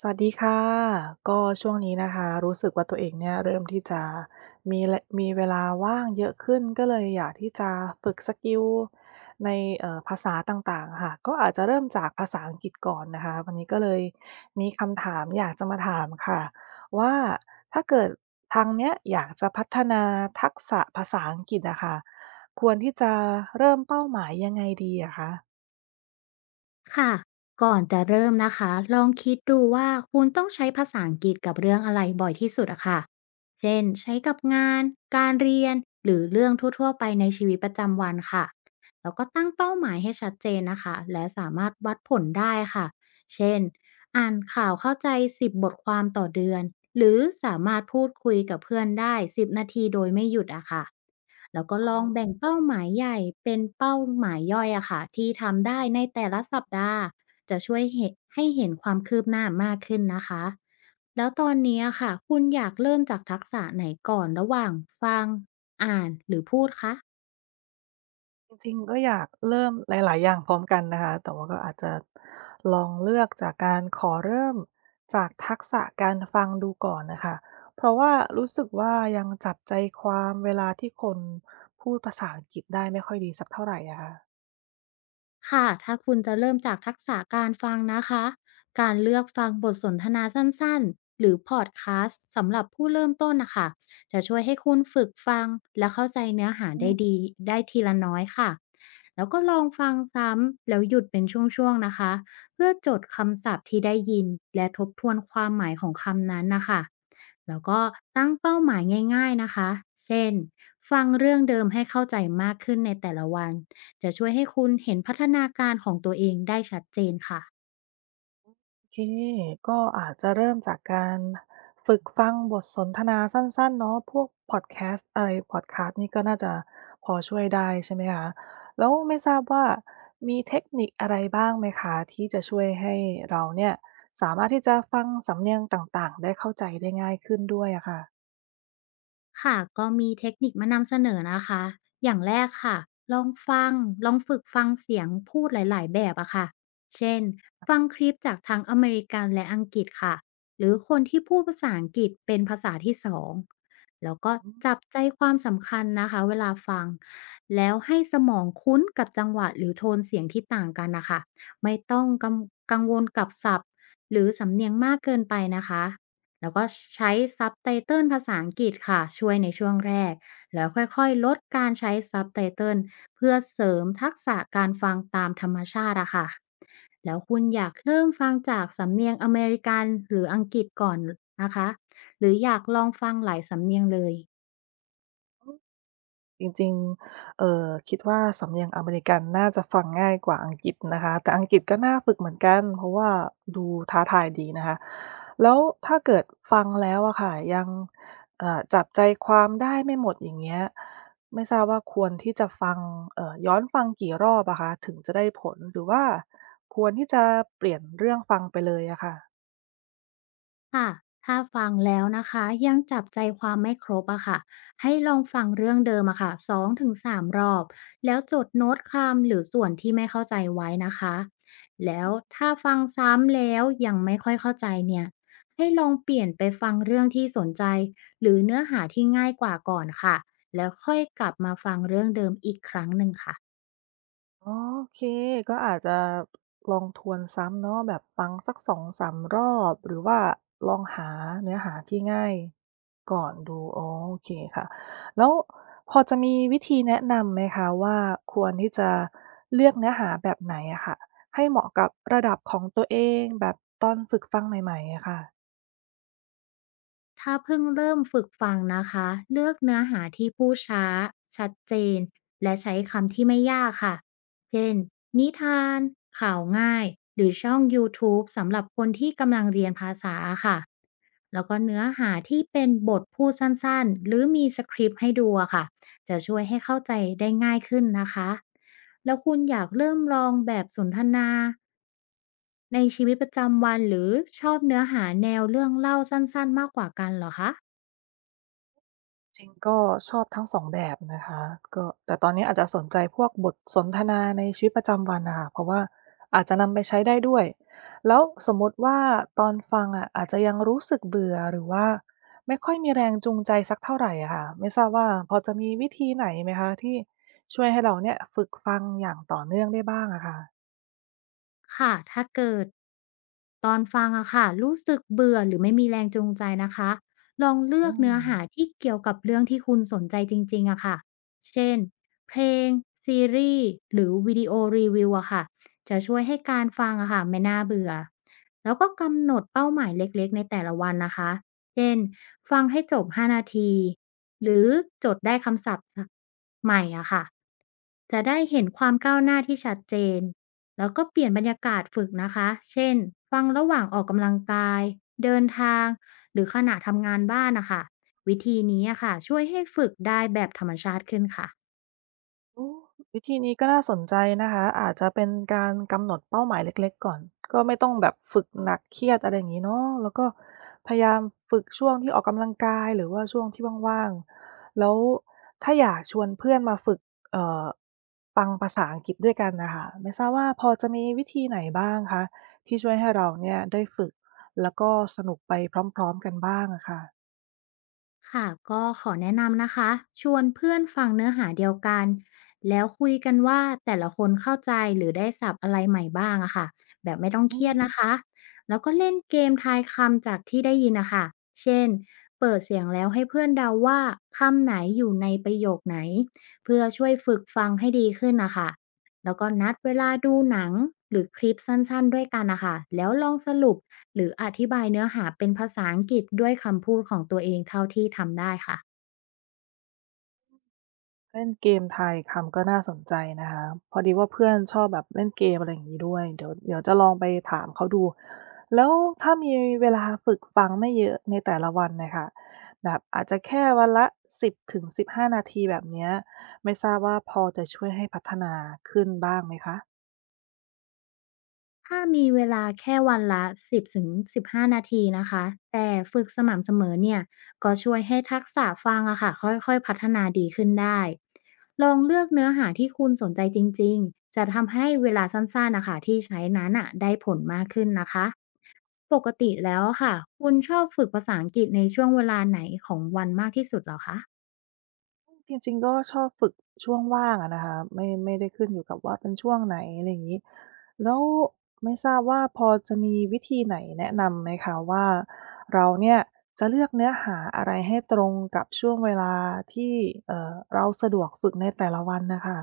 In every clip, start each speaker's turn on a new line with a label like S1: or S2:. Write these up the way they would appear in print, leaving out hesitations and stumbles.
S1: สวัสดีค่ะก็ช่วงนี้นะคะรู้สึกว่าตัวเองเนี่ยเริ่มที่จะมีลมีเวลาว่างเยอะขึ้นก็เลยอยากที่จะฝึกสกิลในภาษาต่างๆค่ะก็อาจจะเริ่มจากภาษาอังกฤษก่อนนะคะวันนี้ก็เลยมีคำถามอยากจะมาถามค่ะว่าถ้าเกิดทางเนี้ยอยากจะพัฒนาทักษะภาษาอังกฤษอะค่ะควรที่จะเริ่มเป้าหมายยังไงดีอะคะ
S2: ค่ะก่อนจะเริ่มนะคะลองคิดดูว่าคุณต้องใช้ภาษาอังกฤษกับเรื่องอะไรบ่อยที่สุดอะค่ะเช่นใช้กับงานการเรียนหรือเรื่องทั่วๆไปในชีวิตประจำวันค่ะแล้วก็ตั้งเป้าหมายให้ชัดเจนนะคะและสามารถวัดผลได้ค่ะเช่นอ่านข่าวเข้าใจ10 บทความต่อเดือนหรือสามารถพูดคุยกับเพื่อนได้10 นาทีโดยไม่หยุดอะค่ะ แล้วก็ล
S1: อ๋อ
S2: องแบ่งเป้าหมายใหญ่เป็นเป้าหมายย่อยอะค่ะที่ทำได้ในแต่ละสัปดาห์จะช่วยให้เห็นความคืบหน้ามากขึ้นนะคะแล้วตอนนี้อะค่ะคุณอยากเริ่มจากทักษะไหนก่อนระหว่างฟังอ่านหรือพูดคะ
S1: จริงๆก็อยากเริ่มหลายๆอย่างพร้อมกันนะคะ แต่ว่าก็อาจจะลองเลือกจากการขอเริ่มจากทักษะการฟังดูก่อนนะคะ เพราะว่ารู้สึกว่ายังจับใจความเวลาที่คนพูดภาษาอังกฤษได้ไม่ค่อยดีสักเท่าไรอะค่ะ
S2: ค่ะถ้าคุณจะเริ่มจากทักษะการฟังนะคะการเลือกฟังบทสนทนาสั้น ๆ หรือพอดคาสต์สำหรับผู้เริ่มต้นนะคะ จะช่วยให้คุณฝึกฟังและเข้าใจเนื้อหาได้ดีได้ทีละน้อยค่ะ แล้วก็ลองฟังซ้ำแล้วหยุดเป็นช่วงๆนะคะ เพื่อจดคำศัพท์ที่ได้ยินและทบทวนความหมายของคำนั้นนะคะ แล้วก็ตั้งเป้าหมายง่าย ๆนะคะเช่นฟังเรื่องเดิมให้เข้าใจมากขึ้นในแต่ละวัน จะช่วยให้คุณเห็นพัฒนาการของตัวเองได้ชัดเจนค่ะ
S1: เคก็อาจจะเริ่มจากการฝึกฟังบทสนทนาสั้นๆเนาะพวกพอดแคสต์อะไรพอดคาสต์นี่ก็น่าจะพอช่วยได้ใช่ไหมคะแล้วไม่ทราบว่ามีเทคนิคอะไรบ้างไหมคะที่จะช่วยให้เราเนี่ยสามารถที่จะฟังสำเนียงต่างๆได้เข้าใจได้ง่ายขึ้นด้วยอะค่ะ
S2: ค่ะก็มีเทคนิคมานำเสนอนะคะอย่างแรกค่ะลองฟังลองฝึกฟังเสียงพูดหลายๆแบบอะค่ะเช่นฟังคลิปจากทั้งอเมริกันและอังกฤษค่ะหรือคนที่พูดภาษาอังกฤษเป็นภาษาที่สองแล้วก็
S1: อืม
S2: จับใจความสำคัญนะคะเวลาฟังแล้วให้สมองคุ้นกับจังหวะหรือโทนเสียงที่ต่างกันนะคะไม่ต้องกังวลกับศัพท์หรือสำเนียงมากเกินไปนะคะ แล้วก็ใช้ซับไตเติลภาษาอังกฤษค่ะช่วยในช่วงแรกแล้วค่อยๆลดการใช้ซับไตเติลเพื่อเสริมทักษะการฟังตามธรรมชาติอะค่ะแล้วคุณอยากเริ่มฟังจากสำเนียงอเมริกันหรืออังกฤษก่อนนะคะหรืออยากลองฟังหลายสำเนียงเลย
S1: จริงๆคิดว่าสำเนียงอเมริกันน่าจะฟังง่ายกว่าอังกฤษนะคะแต่อังกฤษก็น่าฝึกเหมือนกันเพราะว่าดูท้าทายดีนะคะแล้วถ้าเกิดฟังแล้วอะค่ะยังจับใจความได้ไม่หมดอย่างเงี้ยไม่ทราบว่าควรที่จะฟังย้อนฟังกี่รอบอะคะถึงจะได้ผลหรือว่าควรที่จะเปลี่ยนเรื่องฟังไปเลยอะค่ะ
S2: ค่ะถ้าฟังแล้วนะคะยังจับใจความไม่ครบอะค่ะให้ลองฟังเรื่องเดิมอะค่ะสองถึงสามรอบแล้วจดโน้ตคำหรือส่วนที่ไม่เข้าใจไว้นะคะแล้วถ้าฟังซ้ำแล้วยังไม่ค่อยเข้าใจเนี่ยให้ลองเปลี่ยนไปฟังเรื่องที่สนใจหรือเนื้อหาที่ง่ายกว่าก่อนค่ะแล้วค่อยกลับมาฟังเรื่องเดิมอีกครั้งหนึ่งค่ะ
S1: อ๋อโอเค ก็อาจจะลองทวนซ้ำเนาะแบบฟังสักสองสามรอบหรือว่าลองหาเนื้อหาที่ง่ายก่อนดูอ๋อโอเคค่ะแล้วพอจะมีวิธีแนะนำไหมคะว่าควรที่จะเลือกเนื้อหาแบบไหนอะค่ะให้เหมาะกับระดับของตัวเองแบบตอนฝึกฟังใหม่ๆอะค่ะ
S2: ถ้าเพิ่งเริ่มฝึกฟังนะคะ เลือกเนื้อหาที่พูดช้า ชัดเจน และใช้คำที่ไม่ยากค่ะเช่นนิทานข่าวง่าย หรือช่อง YouTube สำหรับคนที่กำลังเรียนภาษาค่ะ แล้วก็เนื้อหาที่เป็นบทพูดสั้นๆ หรือมีสคริปต์ให้ดูอะค่ะ จะช่วยให้เข้าใจได้ง่ายขึ้นนะคะแล้วคุณอยากเริ่มลองแบบสนทนาในชีวิตประจำวันหรือชอบเนื้อหาแนวเรื่องเล่าสั้นๆมากกว่ากันเหรอคะ
S1: จริงก็ชอบทั้ง2แบบนะคะก็แต่ตอนนี้อาจจะสนใจพวกบทสนทนาในชีวิตประจำวันน่ะค่ะเพราะว่าอาจจะนำไปใช้ได้ด้วยแล้วสมมุติว่าตอนฟังอะอาจจะยังรู้สึกเบื่อหรือว่าไม่ค่อยมีแรงจูงใจสักเท่าไรอะค่ะไม่ทราบว่าพอจะมีวิธีไหนไหมคะที่ช่วยให้เราเนี่ยฝึกฟังอย่างต่อเนื่องได้บ้างอะค่ะ
S2: ค่ะ ถ้าเกิดตอนฟังอะค่ะรู้สึกเบื่อหรือไม่มีแรงจูงใจนะคะลองเลือ
S1: อื
S2: กเนื้
S1: ม
S2: อหาที่เกี่ยวกับเรื่องที่คุณสนใจจริงๆอะค่ะเช่นเพลงซีรีส์หรือวิดีโอรีวิวอะค่ะจะช่วยให้การฟังอะค่ะไม่น่าเบื่อแล้วก็กำหนดเป้าหมายเล็กๆในแต่ละวันนะคะเช่นฟังให้จบ5นาทีหรือจดได้คำศัพท์ใหม่อะค่ะจะได้เห็นความก้าวหน้าที่ชัดเจน แล้วก็เปลี่ยนบรรยากาศฝึกนะคะ เช่น ฟังระหว่างออกกำลังกาย เดินทาง หรือขณะทำงานบ้านนะคะ วิธีนี้อะค่ะช่วยให้ฝึกได้แบบธรรมชาติขึ้นค่ะ
S1: โอ้วิธีนี้ก็น่าสนใจนะคะอาจจะเป็นการกำหนดเป้าหมายเล็กๆก่อนก็ไม่ต้องแบบฝึกหนักเครียดอะไรอย่างนี้เนาะแล้วก็พยายามฝึกช่วงที่ออกกำลังกายหรือว่าช่วงที่ว่างๆแล้วถ้าอยากชวนเพื่อนมาฝึกเอ่อฟังภาษาอังกฤษด้วยกันนะคะไม่ทราบว่าพอจะมีวิธีไหนบ้างคะที่ช่วยให้เราเนี่ยได้ฝึกแล้วก็สนุกไปพร้อมๆกันบ้างอะค่ะ
S2: ค่ะก็ขอแนะนำนะคะชวนเพื่อนฟังเนื้อหาเดียวกันแล้วคุยกันว่าแต่ละคนเข้าใจหรือได้ศัพท์อะไรใหม่บ้างอะค่ะแบบไม่ต้อง
S1: อื
S2: เครียด
S1: ม
S2: นะคะแล้วก็เล่นเกมทายคำจากที่ได้ยินนะคะเช่นเปิดเสียงแล้วให้เพื่อนเดาว่าคำไหนอยู่ในประโยคไหนเพื่อช่วยฝึกฟังให้ดีขึ้นนะคะแล้วก็นัดเวลาดูหนังหรือคลิปสั้นๆด้วยกันนะคะแล้วลองสรุป หรืออธิบายเนื้อหาเป็นภาษาอังกฤษด้วยคำพูดของตัวเองเท่าที่ทำได้ค่ะ
S1: เล่นเกมทายคำก็น่าสนใจนะคะพอดีว่าเพื่อนชอบแบบเล่นเกมอะไรอย่างนี้ด้วยเดี๋ยวจะลองไปถามเขาดูแล้วถ้ามีเวลาฝึกฟังไม่เยอะในแต่ละวันนะคะแบบอาจจะแค่วันละ10-15นาทีแบบเนี้ยไม่ทราบว่าพอจะช่วยให้พัฒนาขึ้นบ้างไหมคะ
S2: ถ้ามีเวลาแค่วันละ10-15นาทีนะคะแต่ฝึกสม่ำเสมอเนี่ยก็ช่วยให้ทักษะฟังอะค่ะค่อยๆพัฒนาดีขึ้นได้ลองเลือกเนื้อหาที่คุณสนใจจริงๆจะทำให้เวลาสั้นๆนะคะที่ใช้นั้นอะได้ผลมากขึ้นนะคะปกติแล้วอะค่ะคุณชอบฝึกภาษาอังกฤษในช่วงเวลาไหนของวันมากที่สุดเหรอคะ
S1: จริงๆก็ชอบฝึกช่วงว่างอะนะคะไม่ได้ขึ้นอยู่กับว่าเป็นช่วงไหนอะไรอย่างงี้แล้วไม่ทราบว่าพอจะมีวิธีไหนแนะนำไหมคะว่าเราเนี่ยจะเลือกเนื้อหาอะไรให้ตรงกับช่วงเวลาที่เราสะดวกฝึกในแต่ละวันน่ะค่ะ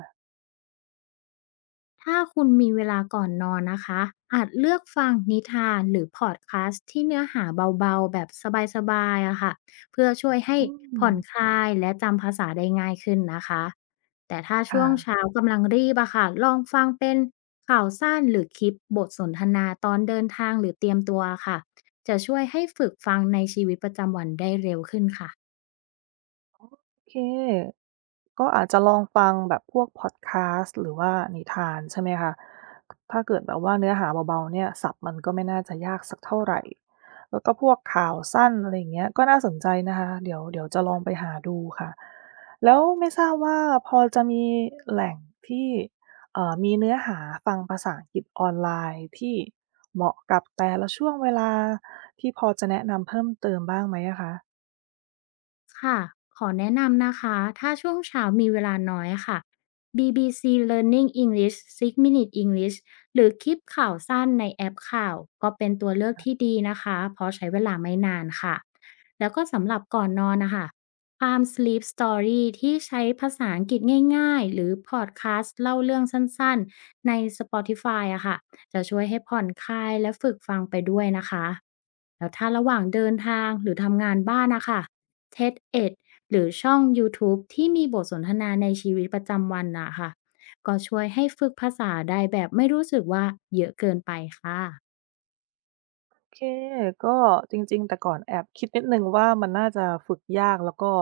S2: ถ้าคุณมีเวลาก่อนนอนนะคะ อาจเลือกฟังนิทานหรือพอดคคสต์ที่เนื้อหาเบาๆแบบสบายๆอะค่ะเพื่อช่วยให้
S1: อื
S2: ผ่อนค
S1: ม
S2: ลายและจำภาษาได้ง่ายขึ้นนะคะ แต่ถ้าช่
S1: ค่ะ
S2: วงเช้ากำลังรีบอะค่ะลองฟังเป็นข่าวสั้นหรือคลิปบทสนทนาตอนเดินทางหรือเตรียมตัวค่ะ จะช่วยให้ฝึกฟังในชีวิตประจำวันได้เร็วขึ้นค่ะ
S1: โอเค ก็อาจจะลองฟังแบบพวกพอดแคาสต์หรือว่านิทานใช่ไหมคะ ถ้าเกิดแบบว่าเนื้อหาเบาๆ เนี่ยศัพท์มันก็ไม่น่าจะยากสักเท่าไหร่ แล้วก็พวกข่าวสั้นอะไรอย่างเงี้ยก็น่าสนใจนะคะ เดี๋ยวจะลองไปหาดูค่ะแล้วไม่ทราบว่าพอจะมีแหล่งที่มีเนื้อหาฟังภาษาอังกฤษออนไลน์ที่เหมาะกับแต่ละช่วงเวลาที่พอจะแนะนำเพิ่มเติมบ้างไหมอะคะ
S2: ค่ะ ขอแนะนำนะคะ ถ้าช่วงเช้ามีเวลาน้อยค่ะ BBC Learning English 6 Minute English หรือคลิปข่าวสั้นในแอปข่าวก็เป็นตัวเลือกที่ดีนะคะ เพราะใช้เวลาไม่นานค่ะ แล้วก็สำหรับก่อนนอนนะคะ Palm Sleep Story ที่ใช้ภาษาอังกฤษง่ายๆ หรือพอดคาสต์เล่าเรื่องสั้นๆ ใน Spotify อะค่ะจะช่วยให้ผ่อนคลายและฝึกฟังไปด้วยนะคะ แล้วถ้าระหว่างเดินทางหรือทำงานบ้านนะคะ TED-Ed หรือช่องยูทูบที่มีบทสนทนาในชีวิตประจำวันน่ะค่ะก็ช่วยให้ฝึกภาษาได้แบบไม่รู้สึกว่าเยอะเกินไปค่ะ
S1: เคก็จริงๆแต่ก่อนแอบคิดนิดหนึ่งว่ามันน่าจะฝึกยากแล้วก็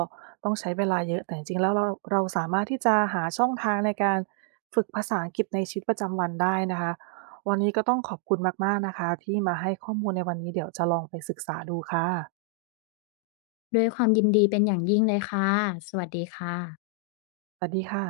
S1: ต้องใช้เวลาเยอะแต่จริงๆแล้วเราสามารถที่จะหาช่องทางในการฝึกภาษาอังกฤษในชีวิตประจำวันได้นะคะวันนี้ก็ต้องขอบคุณมากๆนะคะที่มาให้ข้อมูลในวันนี้เดี๋ยวจะลองไปศึกษาดูค่ะ
S2: ด้วยความยินดีเป็นอย่างยิ่งเลยค่ะสวัสดีค่ะ
S1: สวัสดีค่ะ